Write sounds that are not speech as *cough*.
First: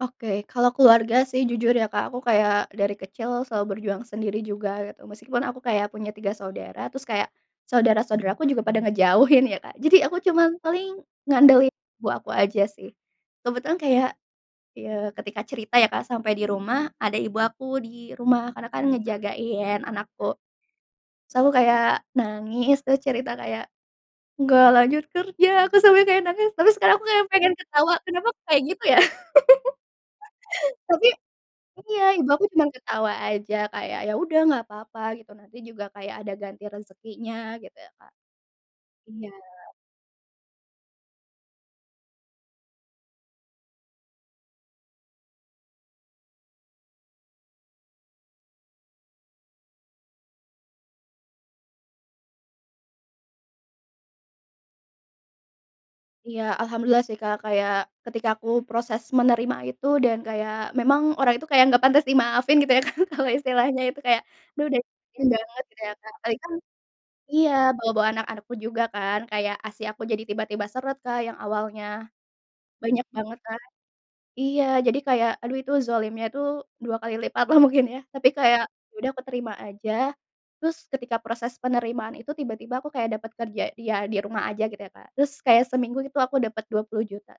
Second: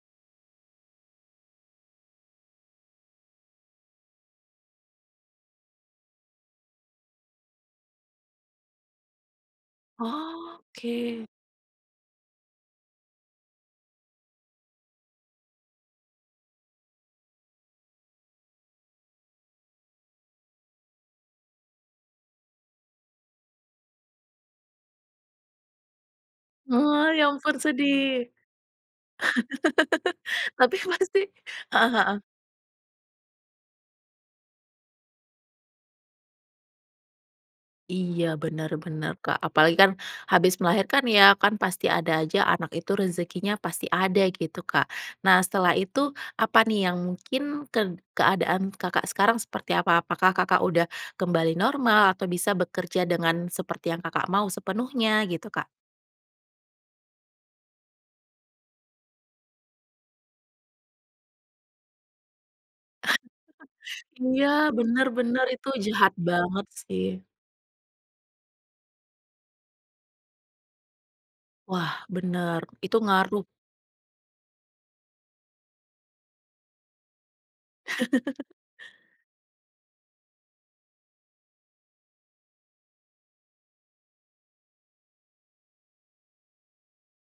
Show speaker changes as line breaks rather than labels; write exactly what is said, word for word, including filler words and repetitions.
Oke. Kalau keluarga, sih, jujur ya, Kak, aku kayak, dari kecil, selalu berjuang sendiri juga, gitu. Meskipun, aku kayak punya tiga saudara, terus kayak, saudara-saudaraku juga pada ngejauhin, ya, Kak. Jadi, aku cuman paling
Oke.
ngandalin ibu aku aja, sih. Kebetulan kayak, ya, ketika cerita, ya, Kak, sampai di rumah, ada ibu aku di rumah. Karena, kan, ngejagain anakku. Sel aku kayak nangis, terus cerita kayak, "Nggak lanjut kerja," aku sampai kayak nangis, tapi sekarang aku
Ah, ya
kayak pengen
ampun,
ketawa,
sedih.
kenapa, kok, kayak gitu, ya?
*laughs*
*laughs*
Tapi
Tapi,
pasti heeh
iya.
heeh.
Ibu aku cuman ketawa aja kayak, "Ya udah, nggak papa," gitu, "nanti juga kayak ada ganti rezekinya," gitu, ya, Kak.
Iya, benar benar,
Iya.
Kak. Apalagi, kan, habis melahirkan, ya. Kan, pasti ada aja, anak itu rezekinya pasti ada, gitu, Kak. Nah, setelah itu, apa, nih, yang mungkin ked keadaan Kakak sekarang seperti apa? Apakah Kakak udah kembali normal, atau bisa bekerja dengan seperti yang Kakak mau sepenuhnya, gitu, Kak?
Iya, alhamdulillah, sih, Kak. Kayak, ketika aku proses menerima itu, dan kayak, memang, orang itu kayak nggak pantas dimaafin, gitu, ya, kan? Kalau istilahnya itu
*chuckles*
kayak,
Iya,
dia udah
benar
nyakitin
benar.
banget,
Itu
gitu, ya, Kak.
jahat
Apalagi kan
banget, sih.
iya, bawa-bawa anak-anakku juga, kan. Kayak, ASI aku jadi tiba-tiba seret, Kak, yang awalnya
Wah, benar. Itu
banyak banget,
ngaruh.
kan. Iya, jadi kayak, aduh, itu, zolimnya itu dua kali lipat, lah, mungkin ya. Tapi
*chuckles*
kayak, ya udah aku terima aja. Terus, ketika proses penerimaan itu, tiba-tiba aku kayak dapat kerja di ya, di rumah aja, gitu, ya, Kak. Terus kayak seminggu gitu aku dapat dua puluh juta sih.